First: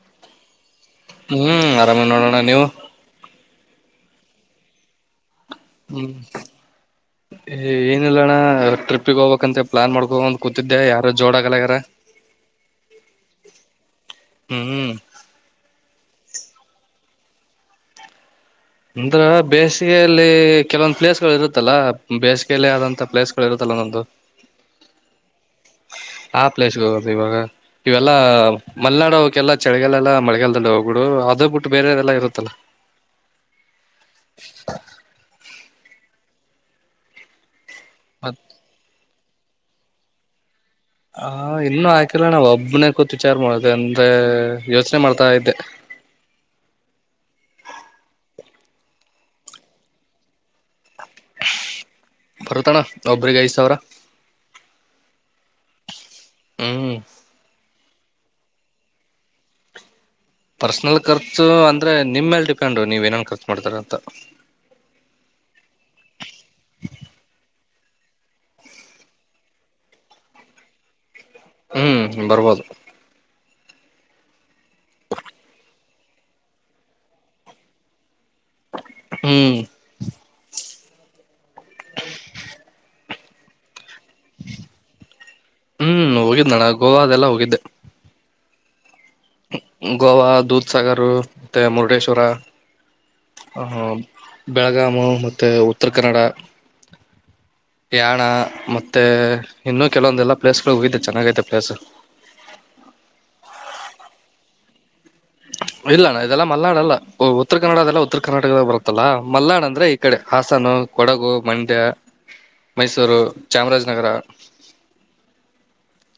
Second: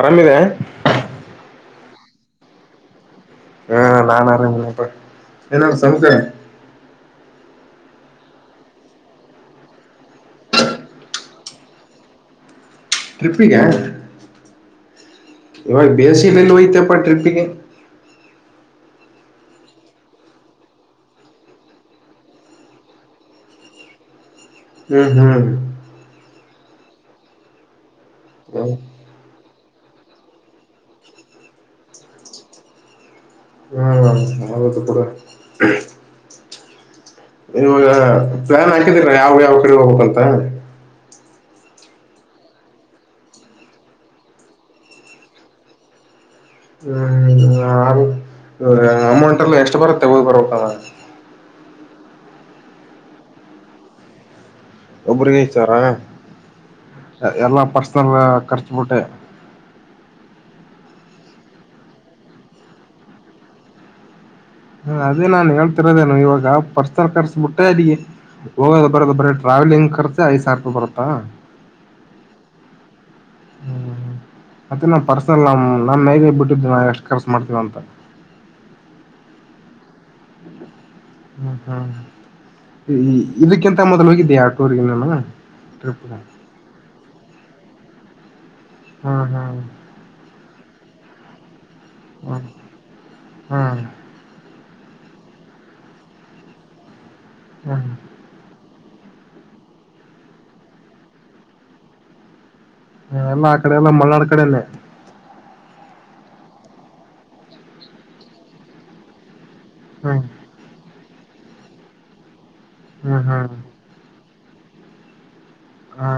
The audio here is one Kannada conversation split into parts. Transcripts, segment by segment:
ಆರಾಮಿದಾ ಹ್ಮ್ ಆರಾಮೇ ನೋಡೋಣ ನೀವು ಹ ನಾನ ಅರಾಮ್ ಇದ್ದೀನಿ ಪಾ ಹಿಂಕ ಏನಿಲ್ಲಣ್ಣ ಟ್ರಿಪಿಗೆ ಹೋಗಬೇಕಂತ ಪ್ಲಾನ್ ಮಾಡ್ಕೊಂಡ ಒಂದ್ ಕೂತಿದ್ದೆ ಯಾರು ಜೋಡ ಆಗಲಗಾರ [inaudible] ಟ್ರಿಪ್ಪಿಗೆ ಹ್ಮ್ [inaudible] ಇವಾಗ ಬೇಸಿನಲ್ಲಿ ಹೋಯ್ತಪ್ಪಾ ಟ್ರಿಪ್ಪಿಗೆ ಅಂದ್ರ ಬೇಸಿಗೆಯಲ್ಲಿ ಕೆಲವೊಂದ್ ಪ್ಲೇಸ್ ಗಳು ಇರುತ್ತಲ್ಲ ಬೇಸಿಗೆಯಲ್ಲಿ ಆದಂತಥ ಪ್ಲೇಸ್ಗಳು ಇರುತ್ತಲ್ಲ ನೊಂದು [inaudible] ಹ್ಮ್ ಹ್ಮ್ ಆ ಪ್ಲೇಸ್ಗೆ ಹೋಗೊದ್ ಇವಾಗ ಇವೆಲ್ಲಾ ಹ್ಮ್ ಮಲೆನಾಡು ಹೋಗಕ್ಕೆೆಲ್ಲಾ ಚಳಿಗಾಲೆಲ್ಲ ಮಳೆಗಾಲದಲ್ಲಿ ಹೋಗಬಿಡು ಅದು ಬಿಟ್ಟು ಬೇರೆಲ್ಲ ಇರುತ್ತಲ್ಲ. ಹ್ಮ ಹ ಹದು ಪೂಡ [unintelligible] ಇವಾಗ ಮತ್ ಪ್ಲಾನ್ ಹಾಕಿದೀರ ಯಾವ ಯಾವ ಕಡೆ ಹೋಗ್ಬೇಕ್ ಅಂತ ಹ ಇನ್ನ ಹಾಕಿಲ್ಲ ನಾವ್ ಒಬ್ನೇ ಕೂತ್ ವಿಚಾರ ಮಾಡ್ದೆ ಅಂದ್ರೆ ಯೋಚನೆ ಮಾಡ್ತಾ ಇದ್ದೆ. ಹ್ಮ್ ಅಮೌಂಟ್ ಎಲ್ಲಾ ಎಷ್ಟು ಬರುತ್ತೆ ಹೋಗಬರಬೇಕಾದ್ರೆ. ಭರತಣ್ಣ ಒಬ್ಬರಿಗೆ ಐದು ಸಾವಿರ. ಒಬ್ಬರಿಗೆ ಐದು ಸಾವಿರನ ಹ್ಮ್ ಎಲ್ಲಾ ಪರ್ಸನಲ್ ಖರ್ಚುಬುಟ್ಟೆ. ಪರ್ಸನಲ್ ಖರ್ಚು ಅಂದ್ರೆ ನಿಮ್ಮ ಮೇಲ್ ಡಿಪೆಂಡು ನೀವೆನ್ ಖರ್ಚು ಮಾಡ್ತೀರ ಅಂತ. ಹ ಅದೇ ನಾನ್ ಹೇಳ್ತಿರೋದೇನು ಇವಾಗ ಪರ್ಸನಲ್ ಖರ್ಚುಬುಟ್ಟೆ ಅಡಿ ಹೋಗೋದು ಬರೋದು ಬರೀ ಟ್ರಾವಲಿಂಗ್ ಖರ್ಚೆ ಐದು ಸಾವಿರ ರೂಪಾಯಿ ಬರುತ್ತಾ. ಹ್ಮ್ ಬರಬೋದು ಹ್ಮ್ ಮತ್ತೆ ನಾ ಪರ್ಸನಲ್ ನ್ ನನ್ನ ಹೇಗ ಬಿಟ್ಟಿದ್ದೆ ನಾ ಎಷ್ಟು ಖರ್ಚು ಮಾಡ್ತೀವಿ ಅಂತ. ಹ್ಮ್ ಹ್ಮ್ ಹ್ಮ್ ಇದಕ್ಕಿಂತ ಮೊದಲ್ ಹೋಗಿದ್ದ್ ಹ್ಮ್ ಹೋಗಿದ್ದನಣ್ಣ ಗೋವಗೆಲ್ಲಾ ಹೋಗಿದ್ದೆ. ಹಾ ಹಾ ಗೋವಾ ದೂದ್ ಸಾಗರ್ ಮತ್ತೆ ಮುರುಡೇಶ್ವರ ಹ್ಮ್ ಹ್ಮ್ ಬೆಳಗಾಮು ಮತ್ತೆ ಉತ್ತರ ಕನ್ನಡ ಹ್ಮ್ ಯಾಣ ಮತ್ ಮತ್ತೆ ಇನ್ನೂ ಕೆಲವೊಂದೆಲ್ಲಾ ಪ್ಲೇಸಗಳು ಹೋಗಿದ್ದೆ ಚೆನ್ನಾಗೈತೆ ಪ್ಲೇಸ್ ಹ ಎಲ್ಲಾ ಆ ಕಡೆ ಎಲ್ಲಾ ಮಳ್ನಾಡ್ ಕಡೆನೆ ಇಲ್ಲ ನ ಇದೆಲ್ಲಾ ಮಲ್ನಾಡ್ ಅಲ್ಲ ಉತ್ತರ ಕನ್ನಡ ಅದೆಲ್ಲ ಉತ್ತರ ಕರ್ನಾಟಕದ ಬರುತ್ತಲ್ಲಾ ಮಲ್ನಾಡ್ ಅತ್ ಎಲ್ಲಾ ಈ ಕಡೆ ಹ್ಮ್ ಹಾಸನ ಕೊಡಗು ಮಂಡ್ಯ ಮೈಸೂರು ಹ್ಮ್ ಹ್ಮ್ ಚಾಮರಾಜನಗರ ಹ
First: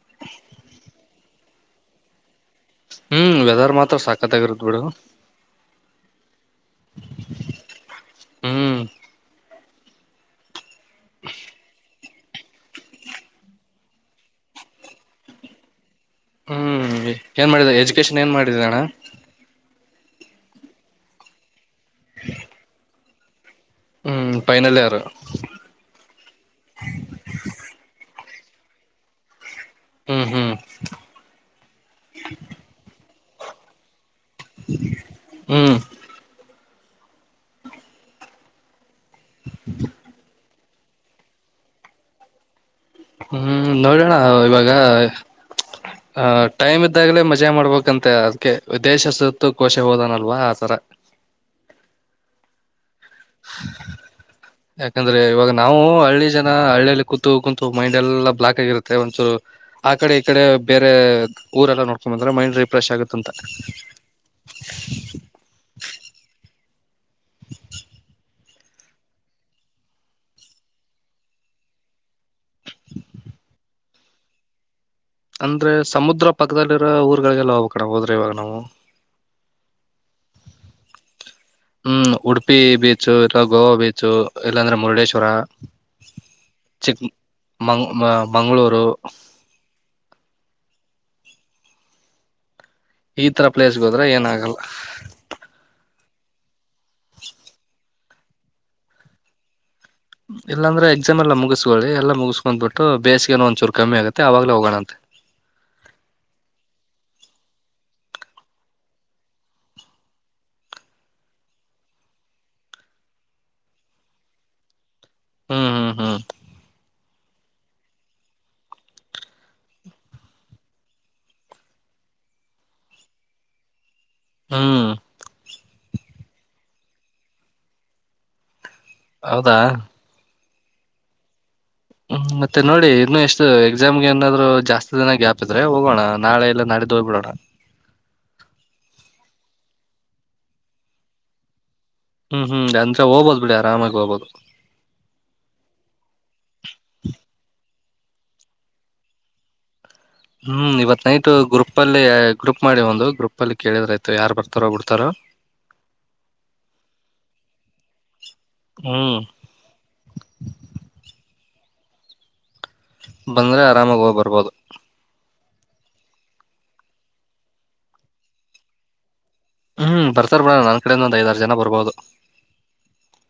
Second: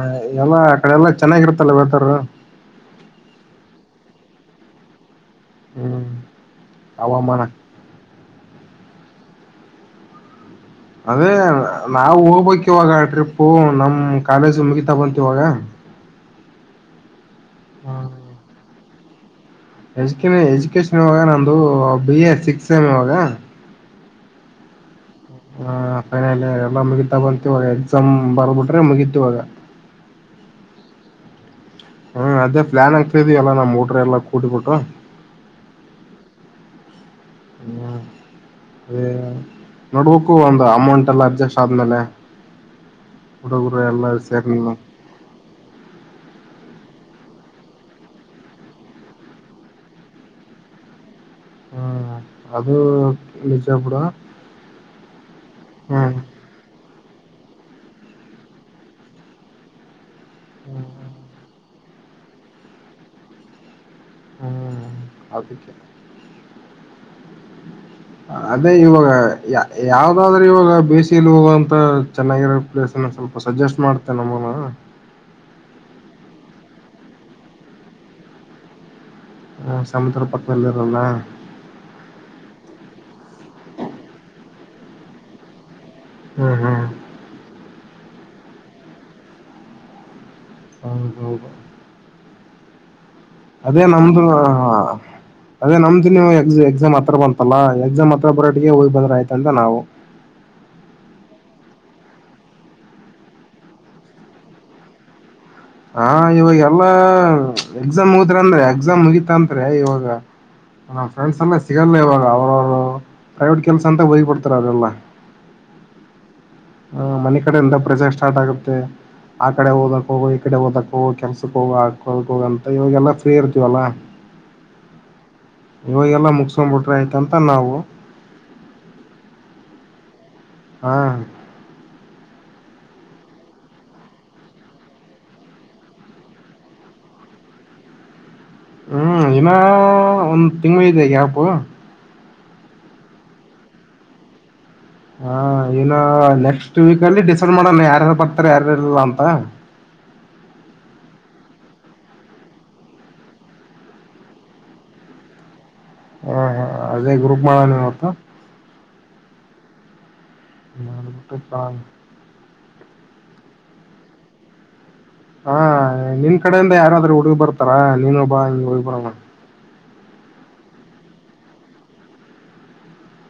ಎಲ್ಲಾ ಆ ಕಡೆ ಎಲ್ಲಾ ಚೆನ್ನಾಗಿರತ್ತಲ್ಲ ನೇತಾರರು ಹ್ಮ್ ವೆದರ್ ಮಾತ್ರ ಸಕ್ಕತ್ತಾಗಿರತ್ತು ಬಿಡು. ಹ್ಮ್ ಹವಾಮಾನ ಹ್ಮ್ ಅದೇ ನಾವು ಹೋಗ್ಬೇಕ್ ಇವಾಗ ಟ್ರಿಪ್ಪು ನಮ್ ಕಾಲೇಜು ಮುಗಿತಾ ಬಂತ್ ಇವಾಗ. ಹ್ಮ್ ಏನ್ ಮಾಡಿದ ಎಜುಕೇಶನ್ ಏನ್ ಮಾಡಿದಣ್ಣ. ಎಜುಕ ಎಜುಕೇಷನ್ ಇವಾಗ ನಂದು ಬಿ ಎ ಸಿಕ್ಸ್ ಸೆಮ್ ಇವಾಗ ಹ್ಮ್ ಪೈನಲ್ ಇಯರು ಆ ಫೈನಲ್ ಎಲ್ಲಾ ಮುಗಿತಾ ಬಂತು ಇವಾಗ ಎಕ್ಸಾಮ್ ಬರದು ಬುಟ್ರೆ ಮುಗೀತ್ ಇವಾಗ. ಹ್ಮ್ ಹ್ಮ್ ಹ್ಮ್ ಅದೇ ಪ್ಲಾನ್ ಆಗ್ತದಿವಲ್ಲ ನಾ ಮೋಟ್ರ ಎಲ್ಲಾ ಕೂಡ್ ಬಿಟ್ಟು. ಹ್ಮ್ ಹ್ಮ್ ಅದೇ ನೋಡ್ಬೇಕು ಅಂತ್ ತ ಅಮೌಂಟ್ ಎಲ್ಲಾ ಅಡ್ಜಸ್ಟ್ ಆದ್ಮೇಲೆ ಹ್ಮ್ ಹುಡುಗರು ಎಲ್ಲಾ ನೋಡೋಣ ಸೇರ್ ಇವಾಗ [unintelligible] ಆ ಟೈಮ್ ಇದ್ದಾಗ್ಲೇ ಮಜಾ ಮಾಡ್ಬೇಕಂತೆ ಅದ್ಕೆ ವಿದೇಶ ಸುತ್ತು ಕೋಶ ಓದು ಅನಲ್ವಾ ಆತರ. ಹ್ಮ್ ಅದು ನಿಜ ಬಿಡು ಯಾಕಂದ್ರೆ ಇವಾಗ ನಾವು ಹ್ಮ್ ಹಳ್ಳಿ ಜನ್ ನ ಹಳ್ಳಿಯಲ್ಲಿ ಕೂತು ಕೂಂತು ಮೈಂಡ್ ಎಲ್ಲಾ ಬ್ಲಾಕ್ ಆಗಿರುತ್ತೆ ಒಂದೂಚೂರ್ ಆ ಕಡೆ ಈ ಕಡೆ ಹ್ಮ್ ಬೇರೆ ಊರೆಲ್ಲಾ ನೋಡ್ಕೊ ಬಂದ್ರೆ ಮೈಂಡ್ ರಿಫ್ರೆಶ್ ಆಗುತ್ತಂತ. ಹ್ಮ್ ಅದಕ್ಕೆ. [inaudible] ಅದೇ ಇವಾಗ ಯಾವ್ದಾದ್ರೂ ಇವಾಗ ಬಿಸಿಲೋಗಂತ ಚೆನ್ನಾಗಿರೋ ಪ್ಲೇಸ್ ಅನ್ನು ಸ್ವಲ್ಪ್ ಸಜೆಸ್ಟ್ ಮಾಡ್ತೇ ನಮ್ಮಮ. ಅಂದ್ರೆ ಸಮುದ್ರ ಪಕ್ಕದಲ್ಲಿರೋ ಊರ್ಗಳಿಗೆಲ್ಲ ಹೋಗ್ಕಣ ಹೋದ್ರೆ ಇವಾಗ ನಾವು. ಹ ಸಮುದ್ರ ಪಕ್ಕದಲ್ಲಿ ಇರನ್ನಾ. ಹ್ಮ್ ಉಡುಪಿ ಬೀಚು, ಇಲ್ಲ ಗೋವಾ ಬೀಚು ಇಲ್ಲಾಂದ್ರೆ ಮುರುಡೇಶ್ವರ. ಹ್ಮ್ ಚಿಕ್ ಹ್ಮ್ ಮ ಮಂಗಳೂರು ಹೌದೌದು. ಈ ತರ ಅದೇ ಪ್ಲೇಸ್ಗೆ ಹೋದ್ರೆ ನಮ್ದು ಆ ಏನಾಗಲ್ಲ ಅದೇ ನಮ್ದು ಇನ್ನು ಎ ಎಕ್ಸಾಮ್ ಹತ್ರ ಬಂತಲ್ಲ ಎಕ್ಸಾಮ್ ಹತ್ರ ಬರಟ್ಟಿಗೆ ಹೋಗಿ ಬಂದ್ರ ಆಯ್ತ ಅಂತ ನಾವು. ಇಲ್ಲಾಂದ್ರ ಎಕ್ಸಾಮ್ ಎಲ್ಲ ಮುಗಿಸಕೊಳ್ಳಿ ಎಲ್ಲ ಮುಗಸ್ಕೊಂಡ್ ಬಿಟ್ಟು ಬೇಸಿಗೆನೂ ಒಂದ್ಚೂರು ಕಮ್ಮಿ ಆಗತ್ತೆ ಆವಾಗ್ಲೇ ಹೋಗೋಣಂತೆ. ಹಾ ಇವಾಗೆಲ್ಲಾ ಎಕ್ಸಾಮ್ ಮುಗದ್ರ ಅಂದ್ರೆ ಎಕ್ಸಾಮ್ ಮುಗಿತಂದ್ರೆ ಇವಾಗ ನಮ್ಮ ಫ್ರೆಂಡ್ಸ್ ಎಲ್ಲ ಸಿಗಲ್ಲ ಇವಾಗ ಅವ್ರವರು ಪ್ರೈವೇಟ್ ಕೆಲ್ಸ ಅಂತ ಹೊಗಿಬಿಡ್ತಾರೆ ಅವರೆಲ್ಲ. ಹ್ಮ್ ಹ್ಮ್ ಹ್ಮ್ ಆ ಮನೆ ಕಡೆಯಿಂದ ಪ್ರಸೆರ್ ಸ್ಟಾರ್ಟ್ ಆಗುತ್ತೆ ಆ ಕಡೆ ಓಗೊಕ್ ಹೋಗೋ ಕಡೆ ಹೋಗ್ಬೇಕು ಕೆಲ್ಸಕ್ಕೆ ಹೋಗಿ ಹಾಕೋಕ್ ಹೋಗಂತ ಇವಾಗೆಲ್ಲ ಫ್ರೀ ಇರ್ತೀವಲ್ಲ. ಹ್ಮ್ ಇವಾಗೆಲ್ಲ ಮುಗಸ್ಕೊಂಡ್ ಬಿಟ್ರೆ ಆಯ್ತ ಅಂತ ನಾವು. ಹೌದಾ ಹಾ ಹ್ಮ ಮತ್ತೆ ನೋಡಿ ಇನ್ನು ಎಷ್ಟು ಎಕ್ಸಾಮ್ಗೆ ಏನಾದ್ರು ಜಾಸ್ತಿ ದಿನ ಗ್ಯಾಪ್ ಇದ್ರೆ ಹೋಗೋಣ ನಾಳೆ ಇಲ್ಲಾ ನಾಡಿದ್ದು ಹೋಗ್ಬಿಡೋಣ. ಹ್ಮ್ ಇನಾ ಒಂದ್ ತಿಂಗಳು ಇದೆ ಗ್ಯಾಪು. ಹ್ಮ್ ಹ್ಮ್ ಅಂದೆ ಹೋಗ್ಬೋದು ಬಿಡಿ ಆರಾಮಾಗಿ ಹೋಗಬೋದು. ಹ ಇನ ನೆಕ್ಸ್ಟ್ ವೀಕಲ್ಲಿ ಡಿಸೈಡ್ ಮಾಡೋಣ ಯಾರ್ಯಾರು ಬರ್ತಾರ ಯಾರಾರಲ್ಲ ಅಂತ. ಹ್ಮ್ ಇವತ್ ನೈಟ್ ಗ್ರೂಪಲ್ಲಿ ಗ್ರೂಪ್ ಮಾಡಿ ಒಂದು ಗ್ರೂಪಲ್ಲಿ ಕೇಳಿದ್ರಾಯ್ತು ಯಾರ್ ಬರ್ತಾರೋ ಬಿಡ್ತಾರೋ. ಹಾ ಹಾ ಅದೇ ಗ್ರೂಪ್ ಮಾಡೋಣಿವತ್ತು. ಹ್ಮ್ [unintelligible] ಬಂದ್ರೆ ಆರಾಮಾಗಿ ಹೋಗ್ ಬರ್ಬೋದು. ಹಾ ನಿನ್ ಕಡೆಯಿಂದ ಯಾರಾದ್ರೂ ಹುಡುಗ್ರು ಬರ್ತಾರ ನೀನೊಬ್ಬ ಹಿಂಗ ಹೋಗಿ ಬರಾವ. ಹ್ಮ್ ಬರ್ತಾರ ಬಿಡೊ ನನ್ ಕಡೆಂದ ಒಂದ್ ಐದಾರ್ ಜನ ಬರ್ಬೋದು.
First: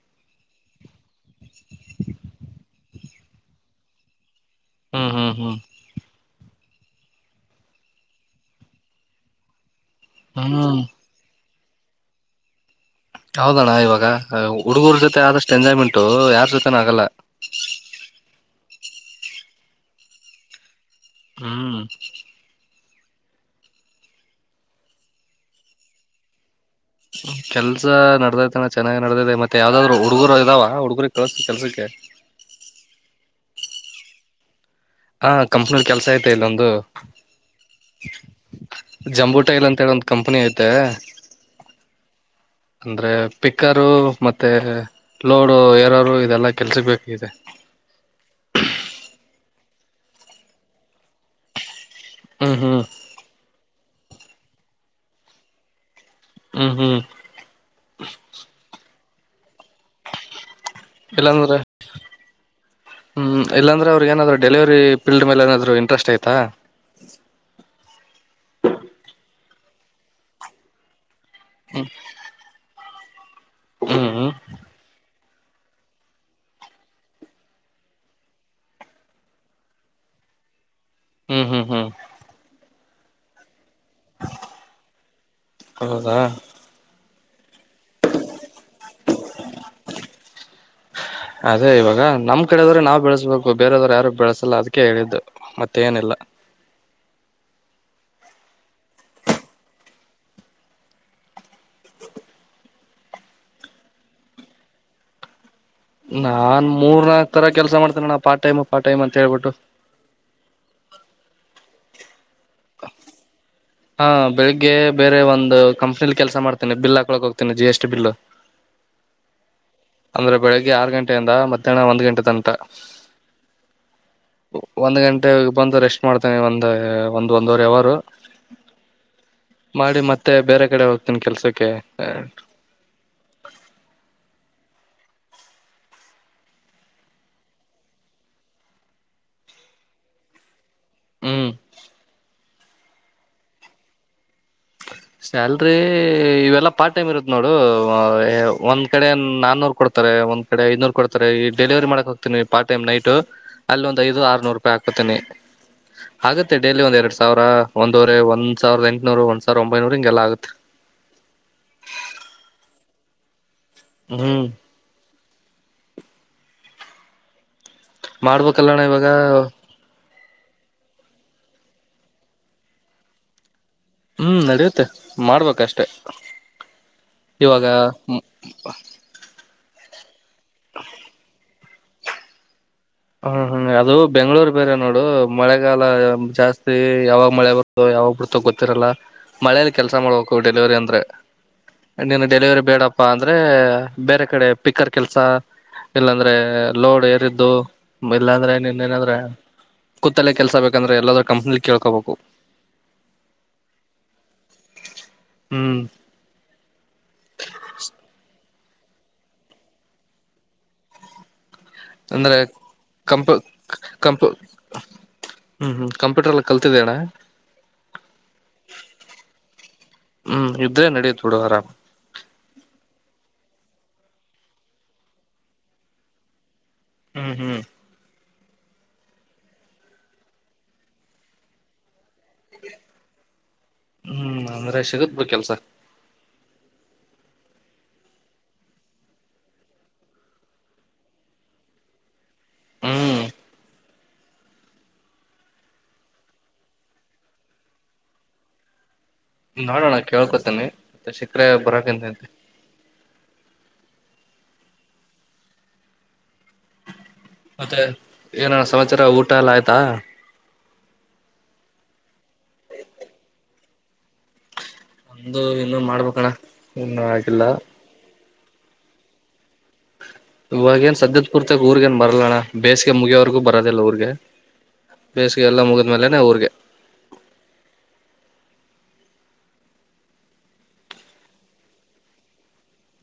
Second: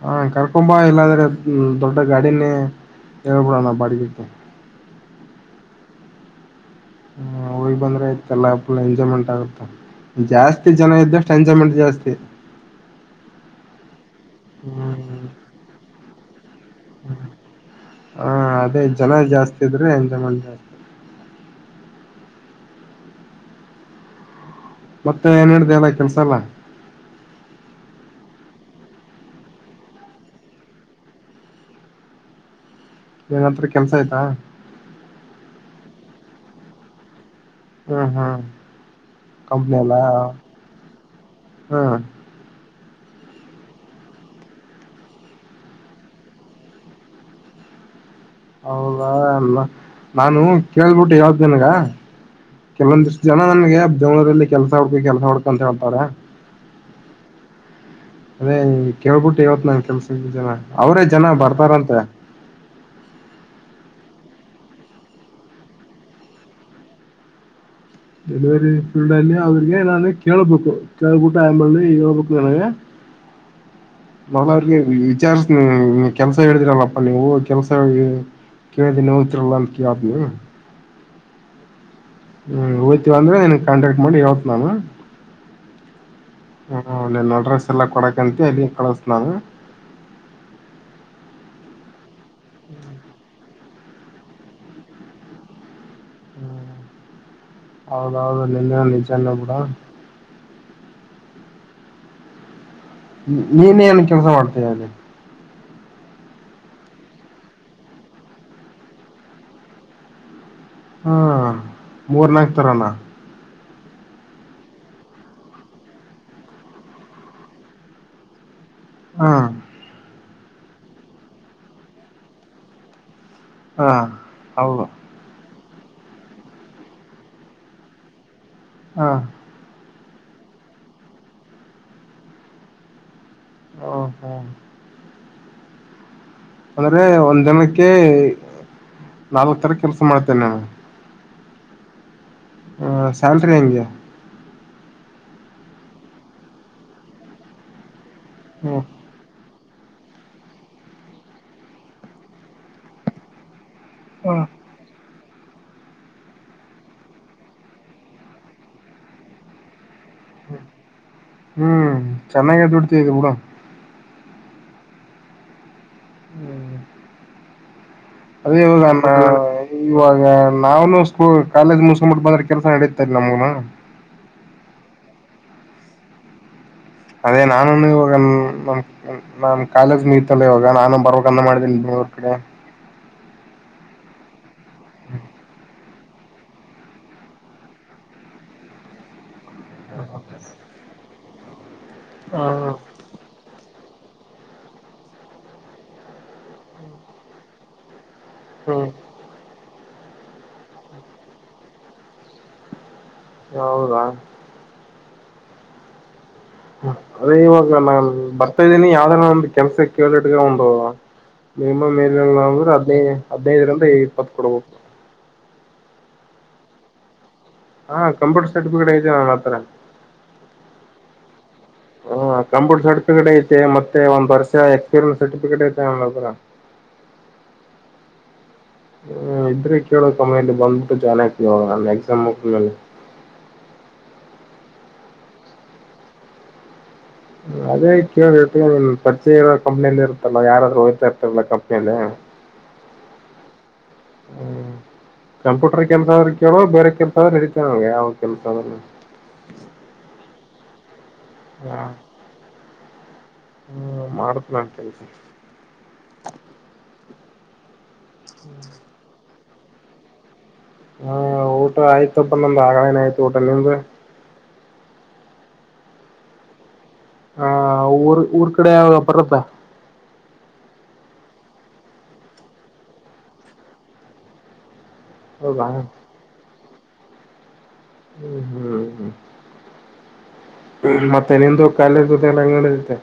ಹಾ ಕರ್ಕೊಂಬ ಇಲ್ಲಾದ್ರೆ ದೊಡ್ಡ ಗಾಡಿನೇ ಹೇಳ್ಬಿಡನಾ ಬಾಡಿಗೆಕ್ಕೆ. ಹ್ಮ್ ಹ್ಮ್ ಹ್ಮ್ ಹ ಹೋಗಿ ಬಂದ್ರೆ ಆಯ್ತಲ್ಲಾ ಫುಲ್ ಎಂಜಾಯ್ಮೆಂಟ್ ಆಗುತ್ತ ಜಾಸ್ತಿ ಹ್ಮ್ ಜನ ಇದ್ದಷ್ಟ. ಎಂಜಾಯ್ಮೆಂಟ್ ಜಾಸ್ತಿ. ಹೌದಣ್ಣ ಇವಾಗ ಹುಡುಗೂರ್ ಹ್ಮ್ ಜೊತೆ ಆದಷ್ಟು ಎಂಜಾಯ್ಮೆಂಟು ಯಾರ್ ಜೊತೆನೂ ಆಗಲ್ಲ. ಹಾ ಅದೇ ಜನ ಜಾಸ್ತಿ ಇದ್ರೆ ಎಂಜಾಯ್ಮೆಂಟ್ ಜಾಸ್ತಿ. ಹಾ ಮತ್ತೆ ಏನ್ ನಡ್ತೖ ಅದ ಕೆಲ್ಸ ಅಲ್ಲಾ. ಹಾ ಕೆಲ್ಸ ನಡದೖತಣ ಚೆನ್ನಾಗಿ ನಡ್ದದೆ ಮತ್ತೆ ಯಾವ್ದಾದ್ರು ಹುಡುಗರು ಇದಾವ ಹುಡುಗರಿಗೆ ಕಳ್ಸ್ ಕೆಲ್ಸಕ್ಕೆ. ಏನಂತ್ರು ಕೆಲ್ಸ ಐತಾ? ಹಾ ಕಂಪ್ನಿಲ್ ಕೆಲ್ಸ ಐತೆ ಇಲ್ಲೊಂದು. ಹ್ಮ್ ಹ್ಮ್ ಜಂಬೂಟೈಲ್ ಅಂತ ಹೇಳ ಇಲ್ಲೊಂದ್ ಕಂಪನಿ ಐತೆ. ಹಾ ಅಂದ್ರೆ ಪಿಕ್ಕರು ಮತ್ತೆ ಲೋಡು ಏರರು ಇದೆಲ್ಲ ಕೆಲ್ಸ ಬೇಕಿದೆ. ಹೌದಾ ನ್ ನಾನು ಕೇಳ್ಬಿಟ್ಟು ಹೆಲ್ತ್ ನಿನಗ ಹ್ಮ್ ಹ್ಮ್ ಕೆಲವೊಂದಷ್ಟ್. ಜನ ನನ್ಗೆ ಬೆಂಗಳೂರಲ್ಲಿ ಕೆಲಸ ಹುಡ್ಕು ಕೆಲಸ ಹುಡ್ಕ ಅಂತ ಹೇಳ್ತಾರೆ. ಹ್ಮ್ ಹ್ಮ್ ಅದೇ ಕೇಳ್ಬಿಟ್ಟು ಹೇಳ್ತೀ ನಾ ಕೆಲ್ಸ ಇದ ಜನ. ಅವರೇ ಜನ ಇಲ್ಲಾಂದ್ರೆ. ಬರ್ತಾರಂತೆ ಹ್ಮ್ ಇಲ್ಲಾಂದ್ರೇ ಅವ್ರಿಗ್ ಏನಾದ್ರು ಡೆಲಿವರಿ ಫೀಲ್ಡ್ ಮೇಲೆ ಏನಾದರೂ ಇಂಟ್ರೆಸ್ಟ್ ಐತಾ. ಡೆಲಿವರಿ ಫೀಲ್ಡ್ ಅಲ್ಲಿ ಅವ್ರಿಗೆ ನಾನು ಕೇಳಬೇಕು. ಕೇಳ್ ಬಿಟ್ಟು ಆಮೇಲೆ ಹೇಳಬೇಕು ನನಗೆ. ಹ್ಮ್ ಹ್ಮ್ ನಾಲ್ವರಿಗೆ ವಿಚಾರಿಸ್ತೀನಿ ನಾನು ಕೆಲಸ ಹೇಳಿದರಲಪ್ಪ ನೀವು ಕೆಲಸ [unintelligible] ಹೋಗ್ತೀರಲ್ಲ ಅಂತ ಕೇಳ್ತೀನಿ. ಹ್ಮ್ ಹ್ಮ ಹ್ಮ್ ಹ್ಮ್ ಹೋಯ್ತೀವಿ ಅಂದ್ರೆ ನಿನ್ ಕಾಂಟ್ಯಾಕ್ಟ್ ಮಾಡಿ ಹೇಳ್ತೀನಿ ನಾನು. ಹೌದಾ ಹ್ಮ ನಿನ್ ಅಡ್ರೆಸ್ ಎಲ್ಲಾ ಕೊಡಕಂತ ಅಲ್ಲಿ ಕಳಸತಿನಿ ನಾನು. ಅದೇ ಇವಾಗ ನಮ್ ಕಡೆದವ್ರೆ ನಾವ್ ಬೆಳೆಸ್ಬೇಕು ಬೇರದವ್ರು ಯಾರು ಬೆಳೆಸಲ್ಲ ಅದಕ್ಕೆ ಹೇಳಿದ್ದು. ಮತ್ತೇನಿಲ್ಲ. ಹ ಹೌದೌದು ನಿನ್ನೆ ನಿಜನೇ ಬಿಡು. ನೀ ನೀನ್ ಏನ್ ಕೆಲಸ ಮಾಡ್ತ್ಯ ಅಲ್ಲೀ. ನಾನ್ ಮೂರ್ ನಾಕ್ ತರ ಕೆಲಸ ಮಾಡತೇನಣ್ಣ ಪಾರ್ಟ ಟೈಮ್ ಪಾರ್ಟ ಟೈಮ್ ಅಂತ ಹೇಳ್ಬಿಟ್ಟು. ಹ್ಮ ಮೂರ್ನಾಕ್. ತರನಾ ಹಾ ಬೆಳಿಗ್ಗೆ ಬೇರೆ ಒಂದು ಕಂಪ್ನಿಲಿ ಕೆಲಸ ಮಾಡ್ತೇನಿ ಬಿಲ್ ಹಾಕಳಕ್ ಹೋಗ್ತನಿ ಜಿ ಎಸ್ ಟಿ ಬಿಲ್. ಹ ಅಂದ್ರೆ ಬೆಳಿಗ್ಗೆ ಆರು ಗಂಟೆಯಿಂದ ಮಧ್ಯಾಹ್ನ ಒಂದ್ ಗಂಟೆ ತನಕ. ಹಾ ಹೌದು. [unintelligible] ಬಂದು ರೆಸ್ಟ್ ಮಾಡ್ತೇನೆ ಒಂದ ಒಂದ್ ಒಂದುವರೆ ಅವರ್ರು. ಹಾ ಮಾಡಿ ಮತ್ತೆ ಬೇರೆ ಕಡೆ ಹೋಗ್ತಾನ್ ಕೆಲ್ಸಕ್ಕೆ ಹ. ಹ ಹು. ಅಂದ್ರೆ ಒಂದ್ ದಿನಕ್ಕೆ ನಾಲ್ಕ್ ತರ ಕೆಲ್ಸ ಮಾಡ್ತೇನೆ ನೀನು. ಹ್ಮ್ ಹ ಸ್ಯಾಲ್ರೀ ಹೆಂಗೆ. ಸ್ಯಾಲ್ರಿ ಇವೆಲ್ಲಾ ಪಾರ್ಟ್ ಟೈಮ್ ಇರುತ್ತೆ ನೋಡು. ಹ್ಮ್ ಒಂದ್ ಕಡೆ ನಾನ್ನೂರ್ ಕೊಡ್ [unintelligible] ಒಂದ್ ಕಡೆ ಐನೂರ್ ಕೊಡ್ತಾರೆ ಈ ಡೆಲಿವರಿ ಮಾಡಕ್ ಹೋಗ್ತೀನಿ ಪಾರ್ಟ್ ಟೈಮ್ ನೈಟು ಅಲ್ಲಿ ಒಂದ್ ಐದು ಆರುನೂರು. [unintelligible] ಹಾಕತೇನಿ ಆಗತ್ತೆ ಡೈಲಿ ಒಂದ್ ಎರಡ್ ಸಾವಿರ ಒಂದುವರೆ ಒಂದ ಸಾವಿರದ ಎಂಟನೂರ ಒಂದ್ ಸಾವಿರ ವಂಬೈನೂರು ಹೀಗೆಲ್ಲ ಆಗ್ ಹ್ಮ್ ಚೆನ್ನಾಗಿ ದುಡಿತಿಯಾ ಬಿಡು. ಹ್ಮ್ ಹ್ಮ್ ಅದೇ ಇವಾಗ ಅನ್ ಇವಾಗ ನಾವನು ಸ್ಕೂ ಕಾಲೇಜ್ ಮುಸ್ಕಂಬಿಟ್ಟು ಬಂದ್ರೆ ಕೆಲಸ ನಡತೈತ ನಮಗೂನು. ಹ್ಮ್ ನಡಿಯುತ್ತೆ ಮಾಡ್ಬೇಕಷ್ಟೆ. ಅದೇ ಇವಾಗ ನಾನು ನೀವು ಹ್ಮ್ ನಮ್ ನಮ್ ನಾನ್ ಕಾಲೇಜ್ ಮುಗಿತಲ್ಲ ಇವಾಗ ನಾನು ಬರಬೇಕಂತ ಮಾಡಿನ್ ಬೆಂಗಳೂರ್ ಕಡೆ. ಹ್ಮ್ ಹ್ಮ ಅದು ಬೆಂಗ್ಳೂರ್ ಬೇರೆ ನೋಡು ಮಳೆಗಾಲ್ ಲ ಜಾಸ್ತಿ ಯಾವಾಗ ಮಳೆ ಬರುತೋ ಯಾವಾಗ್ ಬಿಡ್ತೊ ಗೊತ್ತಿರಲ್ಲ. ಮಳೇಲಿ ಕೆಲಸ ಮಾಡ್ಬೇಕು ಡೆಲಿವರಿ ಅಂದ್ರೆ ನೀನು ಡೆಲಿವರಿ ಹ್ಮ್ ಬೇಡಪ್ ಪ ಅಂದ್ರೆ ಬೇರೆ ಕಡೆ ಪಿಕ್ಕರ್ ಕೆಲ್ಸ ಇಲ್ಲಾಂದ್ರೆ ಲೋಡ್ ಏರಿದ್ದು ಇಲ್ಲಾಂದ್ರೆ ನಿನ್ ಹ್ಮ್ ಏನಂದ್ರೆ ಕೂತ್ತಲೆ ಕೆಲ್ಸ ಬೇಕಂದ್ರೆ ಎಲ್ಲಾದ್ರೂ ಕಂಪ್ನಿಲಿ ಕೇಳ್ಕೋಬೇಕು. ಹೌದಾ? ಹ್ಮ್ ಅದೇ ಇವಾಗ ನಾನ್ ಬರ್ತಾ ಇದ್ದೀನಿ ಯಾವ್ದರ ಒಂದು ಕೆಲ್ಸ ಕೇಳಿಟ್ಟಗಂಬುಡು. ಮಿನಿಮಮ್ ಏನು ಇಲ್ಲ ಅಂದ್ರೆ ಹದ್ನೖ ಕಂಪ ಹದಿನೈದ್ರಿಂದ ಕಂಪ ಇಪ್ಪತ್ ಕೊಡಬೊದ್. ಹ್ಮ್ ಹ್ಮ್ ಕಂಪ್ಯೂಟರ್ ಎಲ್ಲ ಕಲ್ತಿದೀಯಣ್ಣ? ಹಾಂ ಕಪ್ಯೂಟರ್ ಸರ್ಟಿಫಿಕೇಟ್ ಐತೆ ನನ್ ಹತ್ರ. ಹ್ಮ್ ಇದ್ರೆ ನಡೀಯುತ್ತ್ ಬಿಡು ಆರಾಮ್. ಹಾ ಕಂಪ್ಯೂಟರ್ ಸರ್ಟಿಫಿಕೇಟ್ ಐತೆ ಮತ್ತೆ ಒಂದ ವರ್ಷ ಎಕ್ಸ್ಪೀರಿಯನ್ಸ್ ಸರ್ಟಿಫಿಕೇಟ್ ಐತೆ ನನ್ನತ್ರ. ಹ್ಮ್ ಹ್ಮ್ ಹ್ಮ ಇದ್ರೆ ಕೇಳೋ ತಮ್ಮ ಇಲ್ಲ್ ಬಂದ್ಬಿಟ್ಟು ಜಾಯ್ನ್ ಆಗ್ತೀ ಆವಾಗ ನ ಎಕ್ಸಾಮ್ ಮುಗ್ದ್ ಮೇಲೆ. ಹ್ಮ್ ಅಂದ್ರೆ ಸಿಗತ್ ಬಾ ಕೆಲ್ಸ. ಅದೇ ಕೇಳಿ ನೀನ್ ಪರಿಚಯ ಇರೋರ್ ಕಂಪ್ನಿಲ್ಲಿ ಇರತ್ತಲ್ಲ ಯಾರಾದ್ರೂ ಹೋಗ್ತಾ ಇರ್ತಾರಲ್ಲ ಕಂಪ್ನಿಲ್ಲಿ. ಹ್ಮ್ ಹ್ಮ್ ಕಂಪ್ಯೂಟರ್ ಕೆಲ್ಸ ಆದ್ರರು ಕೇಳುವ ಬೇರೆ ಕೆಲ್ಸ ಆದ್ರ ನಡೀತೇ ನಗೆ ಯಾವ ಕೆಲ್ಸ ಅದ್ರುನು. ನೋಡೋಣ ಕೇಳ್ಕೊತೇನೆ ಮತ್ತೆ ಸಿಕ್ರೆ ಬರೋಕಂತಂತೆ. ಹ್ಮ್ ಮಾಡತ್ನ ಅಂತ ಇರು. ಮತ್ತೆ ಏನ ಸಮಾಚರ ಊಟ ಎಲ್ಲ ಆಯ್ತಾ? ಹಾ ಊಟ ಆಯ್ತಪ್ಪ ನಮ್ದ್ ಆಗ್ಲನೆ ಆಯ್ತು ಊಟ ನಿಮ್ದು? ನಮ್ದು ಇನ್ನು ಮಾಡ್ಬೇಕಣ ಇನ್ನೂ ಆಗಿಲ್ಲ ಹ ಊರ್ ಊರ್ ಕಡೆ ಯಾವ್ಗ ಬರದ? ಇವಾಗ ಏನ್ ಸದ್ಯದ್ ಪೂರ್ತಕ ಊರ್ಗೇನ್ ಬರಲ್ಲಣ ಬೇಸಿಗೆ ಮುಗಿಯೋವರ್ಗೂ ಬರೋದಿಲ್ಲ ಊರ್ಗೆ. ಬೇಸಿಗೆ ಎಲ್ಲ ಹೌದಾ ಮುಗಿದ್ಮೇಲೆನೆ ಉರ್ಗೆ. ಹ್ಮ್ ಹ್ಮ್ ಹ್ಮ್ ಮತ್ತೆ ನಿಂದು ಕಾಲೇಜ್ ಇದೆಲ್ಲ ಹೆಂಗ್ ನಡಿತೖತೆ?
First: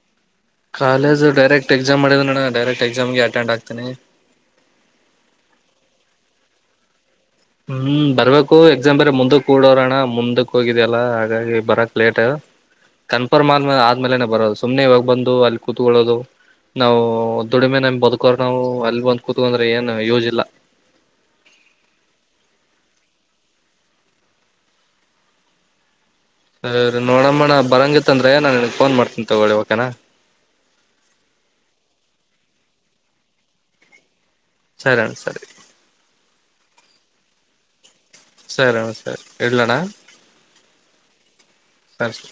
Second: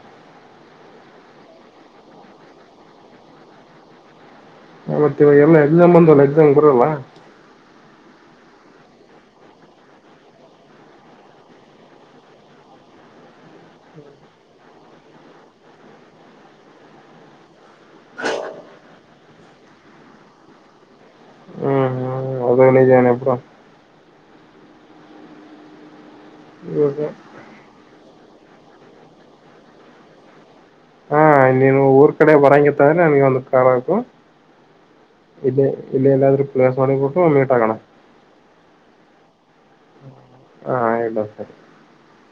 ಕಾಲೇಜು ಡೈರೆಕ್ ಎಕ್ಸಾಮ್ ಮಾಡಿದನಣ ಡೈರೆಕ್ಟ್ ಎಕ್ಸಾಮ್ಗೆ ಅಟೆಂಡ್ ಆಗ್ತಿನಿ. ಮತ್ತೆ ಇವ ಎಲ್ಲಾ ಎಕ್ಸಾಮ್ ಅಂದಲ್ಲ ಎಕ್ಸಾಮ್ಗ್ ಬರಲ್ವ. ಹ್ಮ್ ಬರ್ಬೇಕು ಎಕ್ಸಾಮ್ ಬೇರೆ ಮುಂದೂಕ್ಕೂಡೋರಣ ಮುಂದಕ್ ಹೋಗಿದ್ಯಲ್ಲ ಹಾಗಾಗಿ ಬರಕ್ ಲೇಟು. ಕನ್ಫರ್ಮ್ ಆದ್ಮ ಆದ್ಮೇಲೆನೆ ಬರೋದು ಸುಮ್ನೆ ಇವಾಗ ಬಂದು ಅಲ್ಲಿ ಕೂತ್ಕೊಳ್ಳೋದು ನಾವು ದುಡಿಮೆನಾಗ್ ಬದುಕೋರ್ ನಾವು ಅಲ್ಲಿ ಬಂದ್ ಕೂತ್ಕಂದ್ರೆ ಏನ್ ಯೂಜಿಲ್ಲಾ. ಹ್ಮ್ ಹ್ಮ ಅದ ನೀಜನೇಪ್ಪ. ಸರಿ ಇವಾಗ ನೋಡಮ್ಮಣ ಬರಂಗಿತ್ತಂದ್ರೆ ನಾನ್ ನಿಮ್ಗ್ ಫೋನ್ ಮಾಡ್ತಿನಿ ತಗೊಳ್ಳಿ ಓಕೇನಾ. ಹಾ ನೀನು ಊರ್ ಕಡೆ ಬರಂಗಿತ್ತಂದ್ರೆ ನನ್ಗೆ ಒಂದು ಕಾಲ್ ಹಾಕು. ಸರಿ ಅಣ್ಣ ಸರಿ. ಇಲ್ಲ ಇಲ್ಲಿ ಎಲ್ಲಾದ್ರೂ ಪ್ಲೇಸ್ ಮಾಡಿಬಿಟ್ಟು ಮೀಟ್ ಆಗೋಣ. ಸರಿಣ ಸರಿ ಇಡ್ಲಣ್ಣ ಹಾ ಇಡು ಸರಿ.